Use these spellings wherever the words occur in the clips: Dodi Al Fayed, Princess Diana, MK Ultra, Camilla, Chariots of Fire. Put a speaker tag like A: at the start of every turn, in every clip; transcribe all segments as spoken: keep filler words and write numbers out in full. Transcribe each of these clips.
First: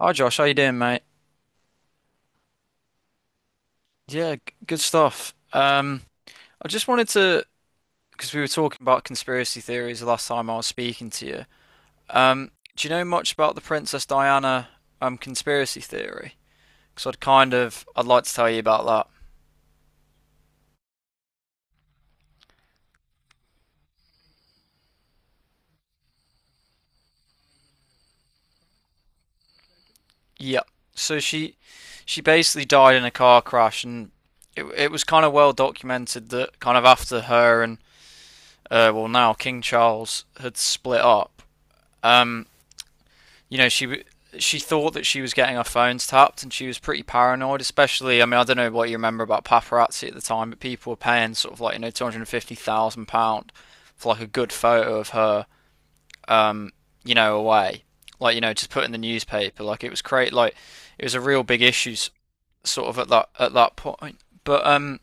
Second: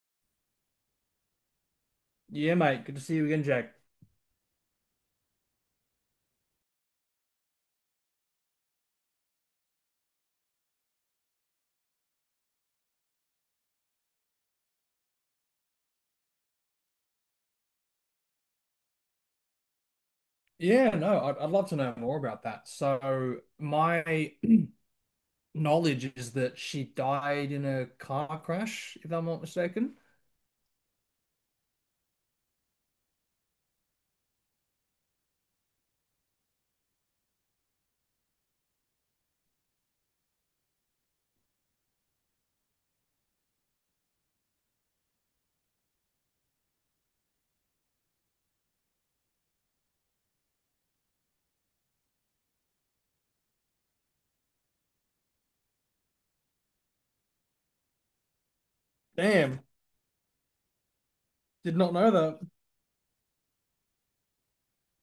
A: Hi Josh, how you doing, mate?
B: Yeah, mate. Good to see you again, Jack.
A: Yeah, g- good stuff. Um, I just wanted to, because we were talking about conspiracy theories the last time I was speaking to you. Um, do you know much about the Princess Diana um conspiracy theory? Because I'd kind of, I'd like to tell you about that.
B: Yeah, no, I'd, I'd love to know more about that. So, my knowledge is that she died in a car crash, if I'm not mistaken.
A: Yeah. So she, she basically died in a car crash, and it it was kind of well documented that kind of after her and uh, well, now King Charles had split up. Um, you know, she she thought that she was getting her phones tapped, and she was pretty paranoid. Especially, I mean, I don't know what you remember about paparazzi at the time, but people were paying sort of like you know two hundred and fifty thousand pound for like a good photo of her, um, you know, away, like you know, just put in the
B: Damn,
A: newspaper. Like it was great. Like it was a real big
B: did not
A: issue,
B: know that.
A: sort of at that at that point. But um,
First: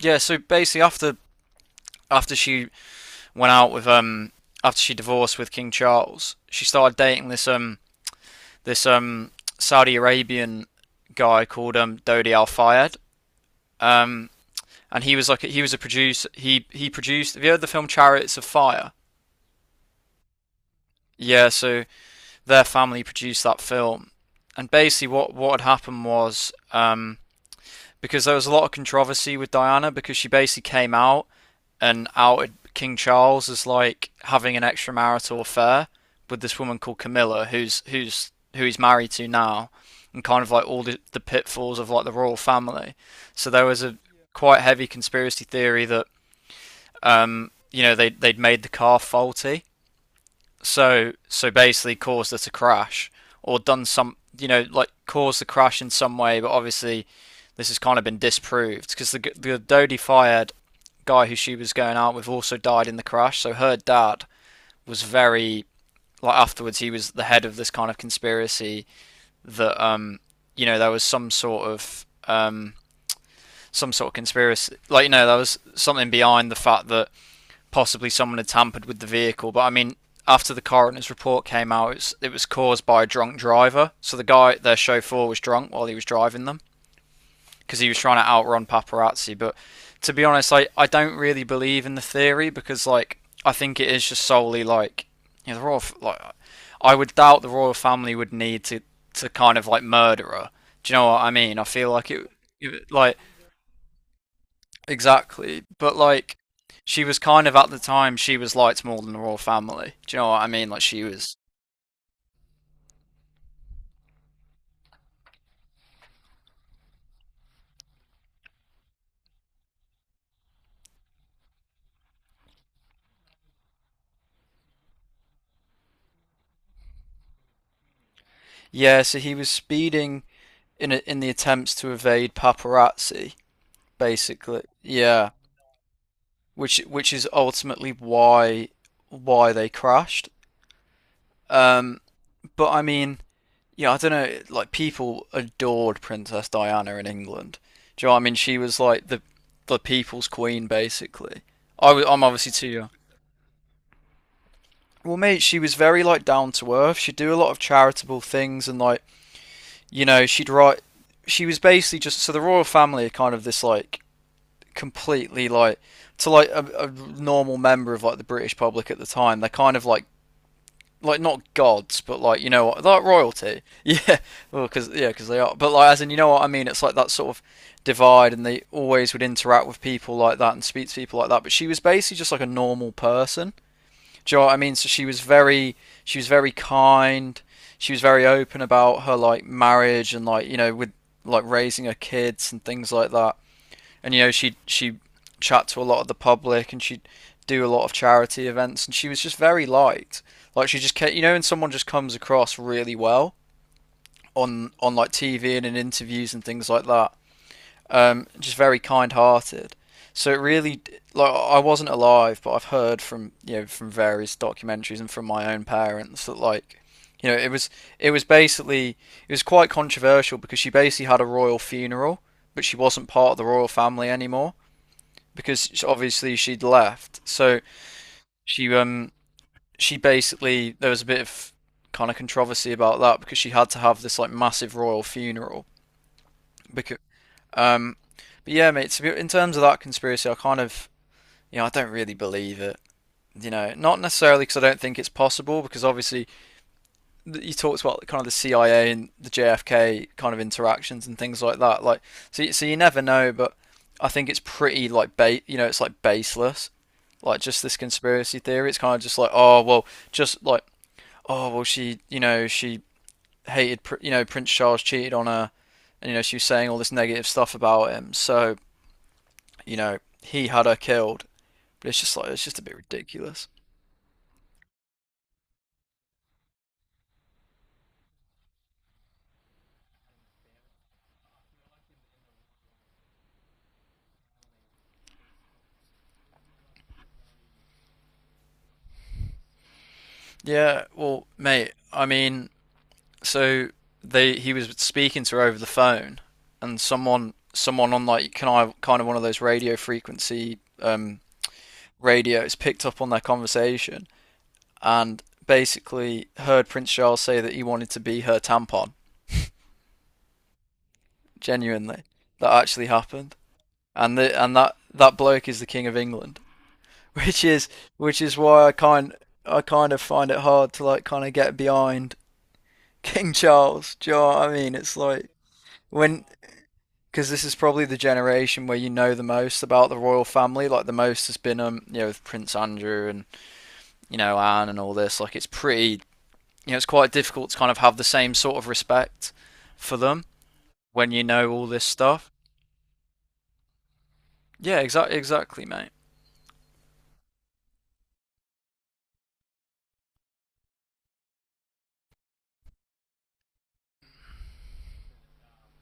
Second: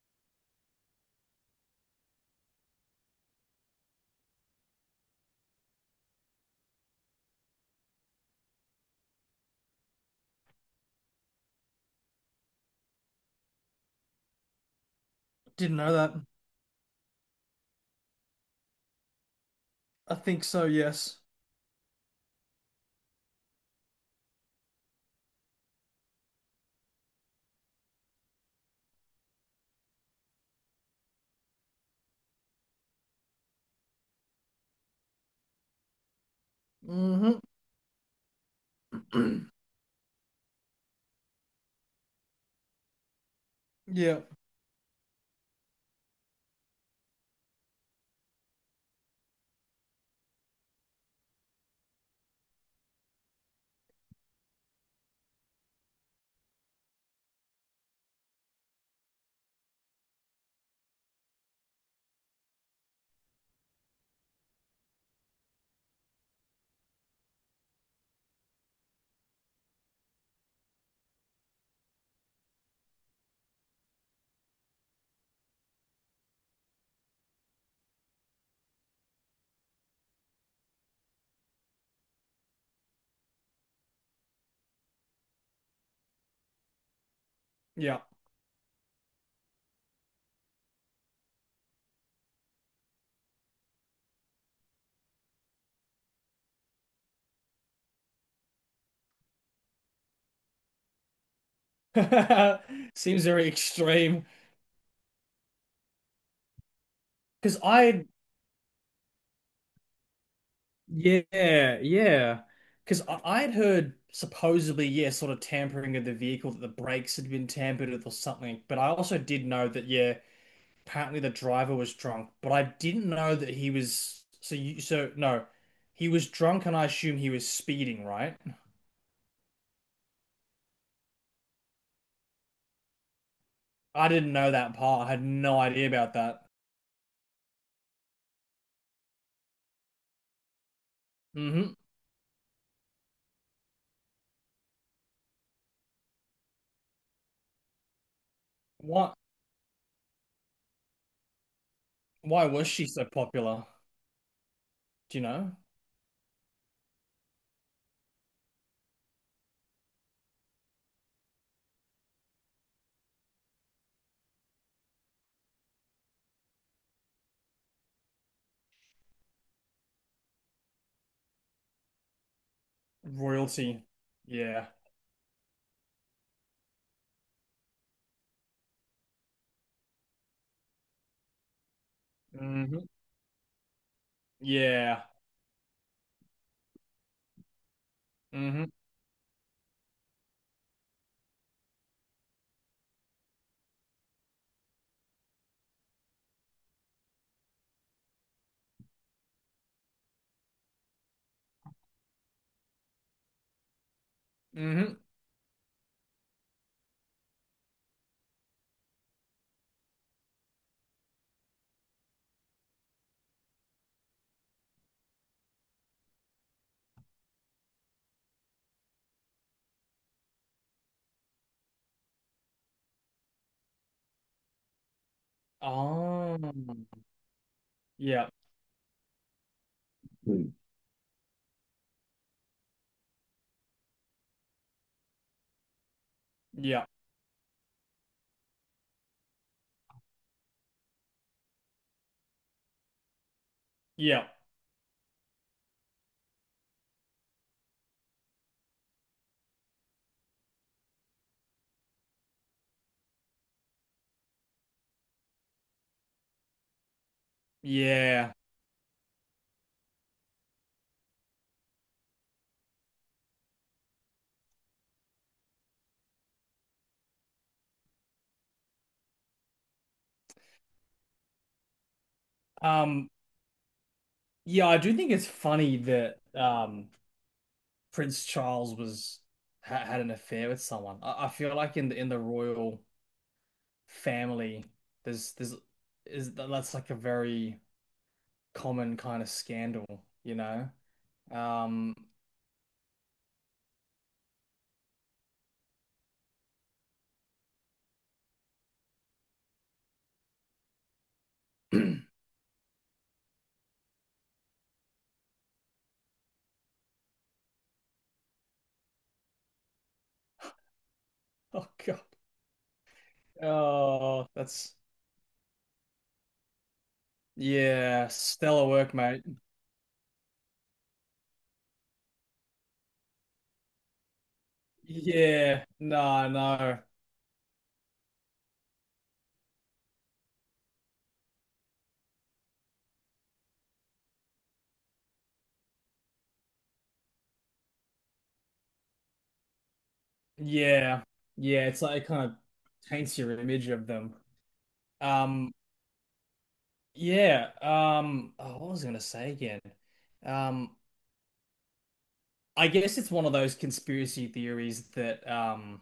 A: yeah. So basically, after after she went out with um after she divorced with King Charles, she started dating this um this um, Saudi Arabian guy called um, Dodi Al Fayed, um, and he was like he was
B: Didn't
A: a
B: know that.
A: producer. He he produced. Have you heard the film Chariots of Fire?
B: I think so, yes.
A: Yeah, so their family produced that film, and basically what what had happened was um, because there was a lot of controversy with Diana because she basically came out and outed King Charles as like having an extramarital affair with this woman called
B: Mm-hmm.
A: Camilla, who's who's who he's married to now, and kind of like all the, the pitfalls of like the royal family. So there was a
B: Yeah,
A: quite heavy conspiracy theory that um, you know they they'd made the car faulty so so basically caused her to crash, or done some you know like caused the crash in some way, but obviously this has kind of been disproved because the the Dodie fired guy who she was going out with also died in the crash. So her dad was very like afterwards he was the head of this kind of conspiracy that um you know there was some sort of um some sort of conspiracy, like you know there was something behind the fact that possibly someone had tampered with the vehicle. But I mean, after the coroner's report came out, it was, it was caused by a drunk driver. So the guy, their chauffeur, was drunk while he was driving them because he was
B: yeah.
A: trying to outrun paparazzi. But to be honest, I, I don't really believe in the theory because like I think it is just solely like you know the royal like I would doubt the royal family would need to to kind of like murder her. Do you know what I mean? I feel like it, it like
B: Seems very extreme.
A: exactly. But like she was kind of
B: Because
A: at the
B: I
A: time she was liked more than the royal family. Do you know what I mean? Like she was.
B: Yeah, yeah. Because I I'd heard supposedly, yeah, sort of tampering of the vehicle, that the brakes had been tampered with or something. But I also did know that, yeah, apparently the driver was drunk. But I didn't know that he was. So you, so no, he was drunk, and I assume he was speeding, right?
A: Yeah, so he was speeding in a, in the attempts to evade paparazzi,
B: I didn't know
A: basically.
B: that part. I had
A: Yeah.
B: no idea about that.
A: Which which is ultimately why why they crashed.
B: Hmm.
A: Um but I mean, yeah, I don't know, like people adored Princess Diana in England. Do you know what I mean? She was like
B: Why?
A: the the people's queen basically. I was, I'm
B: Why
A: obviously too
B: was she
A: young.
B: so popular?
A: Well,
B: Do you
A: mate,
B: know?
A: she was very like down to earth. She'd do a lot of charitable things, and like you know, she'd write. She was basically just so the royal family are kind of this like completely like to like a, a normal member of like the British public at the time. They're kind of like like not gods, but like you know what, like royalty.
B: Royalty.
A: Yeah, well,
B: Yeah.
A: because yeah, cause they are. But like as in you know what I mean. It's like that sort of divide, and they always would interact with people like that and speak to people like that. But she was basically just like a
B: Hmm.
A: normal person. Do you know what I mean? So
B: Yeah.
A: she was very, she was very kind. She was very open
B: Hmm.
A: about her like marriage and like you know with like raising her kids and things like that. And you know she she chat to a lot of the public, and she'd do a lot of charity events, and she was just very liked. Like she just kept, you know, and someone just comes across really well on on
B: Hmm.
A: like T V and in interviews and things like that, um, just very kind-hearted. So it really, like, I wasn't alive, but I've heard from you know from various documentaries and from my own parents that like, you know, it was it was basically it was quite controversial because she basically had a royal funeral, but she wasn't part of the royal family anymore because obviously
B: Oh,
A: she'd left. So
B: yeah.
A: she um she
B: Mm.
A: basically there was a bit of kind of controversy about that because she had to have this like massive royal funeral
B: Yeah,
A: because um, but yeah, mate. So in terms of that conspiracy, I kind of, you know, I don't really believe it. You know, not
B: yeah,
A: necessarily because I don't think it's possible. Because obviously, you talked about kind of the C I A and the J F K kind of interactions and things like that. Like, so you- so you never know, but I think it's pretty like ba- you know, it's like baseless. Like just this
B: yeah.
A: conspiracy theory. It's kind of just like, oh well, just like, oh well, she, you know, she hated, you know, Prince Charles cheated on her, and you know, she was saying all this negative stuff about him. So you know, he had her killed. But it's just like it's just a bit
B: Um,
A: ridiculous.
B: yeah, I do think it's funny that um Prince Charles was ha had an affair with someone. I, I feel like in the in the royal family, there's there's is that's like a very common kind of scandal, you know?
A: Yeah, well, mate,
B: Um,
A: I mean, so they he was speaking to her over the phone, and someone someone on like can I kind of one of those radio frequency um, radios picked up on their conversation and basically heard Prince Charles say that he wanted to be her tampon.
B: oh God,
A: Genuinely, that actually happened, and
B: oh,
A: the, and
B: that's
A: that that bloke is the king of England. which is
B: yeah,
A: which is why
B: stellar
A: I
B: work,
A: kind
B: mate.
A: I kind of find it hard to like kind of get behind King Charles. Do you know what I mean? It's like
B: Yeah,
A: when,
B: no, no.
A: because this is probably the generation where you know the most about the royal family. Like the most has been um you know with Prince Andrew and you know Anne and all this. Like it's pretty you know it's quite difficult to kind of have the same sort of respect for them
B: Yeah.
A: when you know all
B: Yeah, it's
A: this
B: like it
A: stuff.
B: kind of taints your image of them.
A: Yeah, exactly,
B: Um,
A: exactly, mate.
B: yeah. Um, oh, what was I gonna say again? Um, I guess it's one of those conspiracy theories that um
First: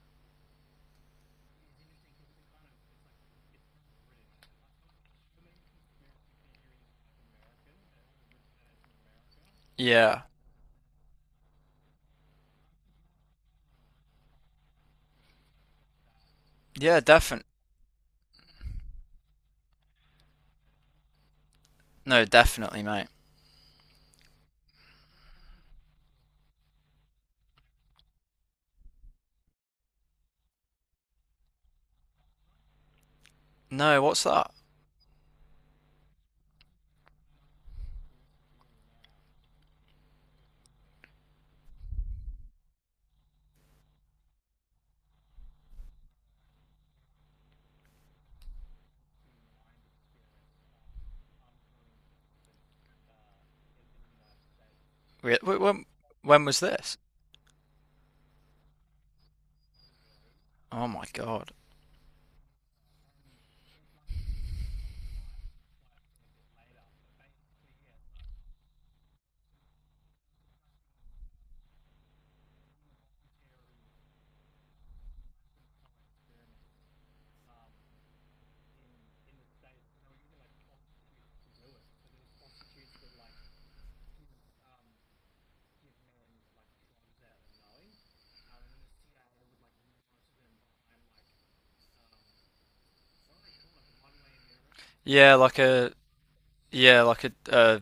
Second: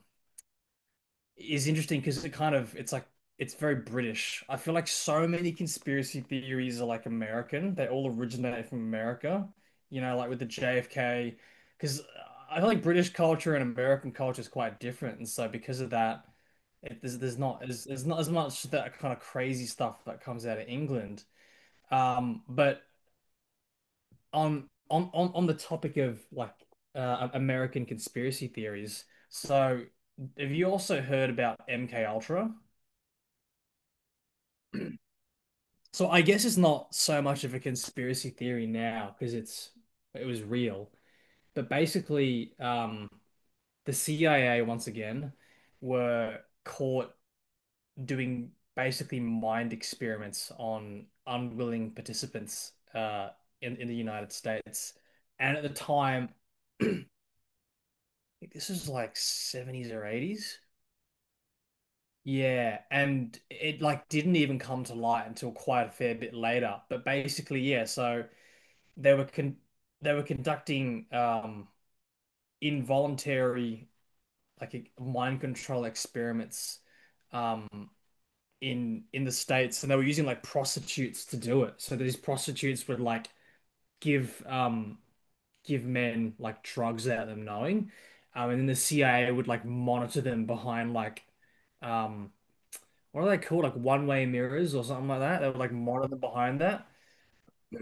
B: is interesting because it kind of it's like it's very British. I feel like so many conspiracy theories are like American. They all originate from America. You know,
A: Yeah,
B: like with the J F K, because I feel like British culture and American culture is quite different, and so because of that,
A: yeah,
B: it, there's there's
A: definitely.
B: not as there's not as much that kind of crazy stuff that comes out of England.
A: No,
B: Um,
A: definitely,
B: but
A: mate.
B: on on on on the topic of like uh, American conspiracy theories, so have you also heard about M K Ultra?
A: No, what's that?
B: So I guess it's not so much of a conspiracy theory now because it's it was real. But basically, um, the C I A once again were caught doing basically mind experiments on unwilling participants uh, in in the United States.
A: Re-
B: And
A: wh-
B: at the
A: When
B: time,
A: when was this?
B: I think this was like seventies or eighties.
A: Oh my God.
B: Yeah, and it like didn't even come to light until quite a fair bit later. But basically, yeah, so. they were con they were conducting um involuntary like e- mind control experiments um in in the States, and they were using like prostitutes to do it. So these prostitutes would like give um give men like drugs without them knowing. Um and then the C I A would like monitor them behind like um what are they called? Like one-way mirrors or something like
A: Yeah,
B: that. They would
A: like
B: like
A: a
B: monitor them behind that.
A: yeah, like a uh,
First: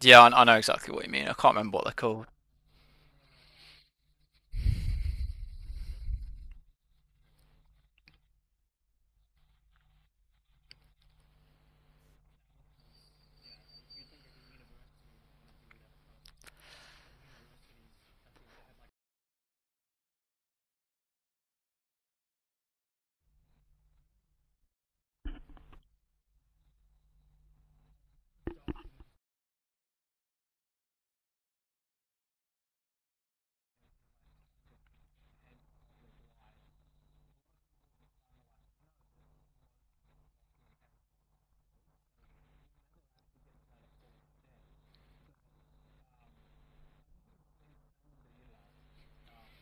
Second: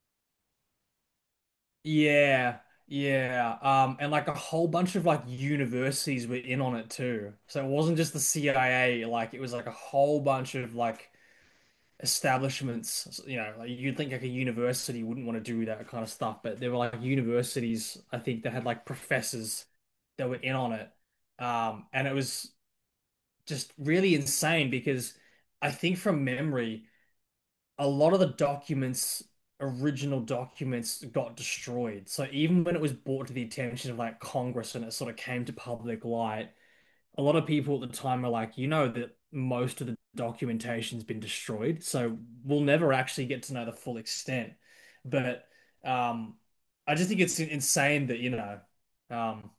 A: yeah. I, I know exactly what you mean. I can't remember what they're called.
B: Yeah, yeah. Um, and like a whole bunch of like universities were in on it too. So it wasn't just the C I A, like it was like a whole bunch of like establishments. You know, like you'd think like a university wouldn't want to do that kind of stuff, but there were like universities, I think, that had like professors that were in on it. Um, and it was just really insane because I think from memory a lot of the documents, original documents, got destroyed. So even when it was brought to the attention of like Congress and it sort of came to public light, a lot of people at the time were like, you know, that most of the documentation's been destroyed, so we'll never actually get to know the full extent. But um, I just think it's insane that, you know, um,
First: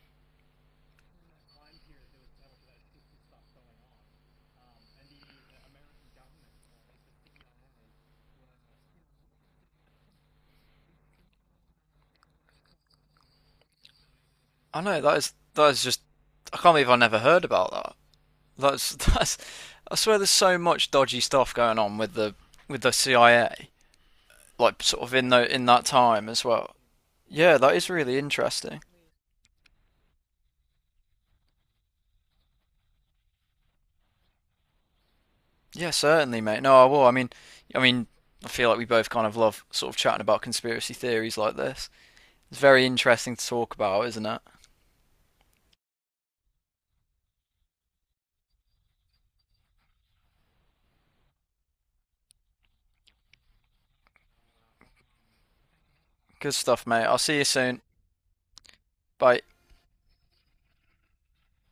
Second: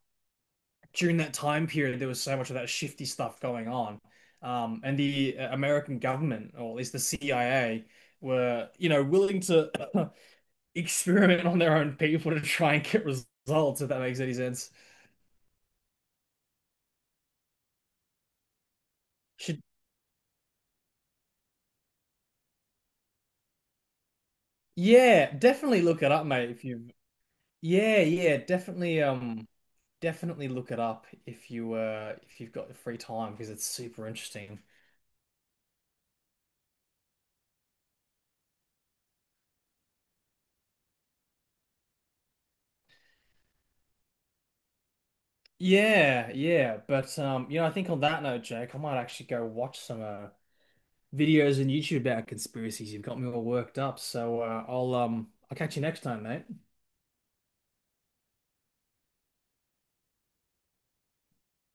B: during that time period, there was so much of that shifty stuff going on. Um, and the uh, American government, or at least the C I A, were, you know, willing to experiment on their own people to try and get results, if that makes any sense.
A: I know that is that is just. I can't believe I never heard about that. That's that's.
B: Should,
A: I swear, there's so much dodgy stuff going on with the with the C I A, like sort of in
B: yeah,
A: the in
B: definitely
A: that
B: look it up,
A: time as
B: mate, if
A: well.
B: you
A: Yeah, that is
B: yeah,
A: really
B: yeah,
A: interesting.
B: definitely um definitely look it up if you uh if you've got the free time because it's super interesting.
A: Yeah, certainly, mate. No, I will. I mean, I mean, I feel like we both kind of love sort of chatting about conspiracy theories like this. It's very interesting to talk about, isn't it?
B: Yeah, yeah, but um you know, I think on that note, Jake, I might actually go watch some uh videos and YouTube about conspiracies. You've got me all worked up. So uh, I'll um I'll catch you next time, mate.
A: Good stuff, mate. I'll see you soon. Bye.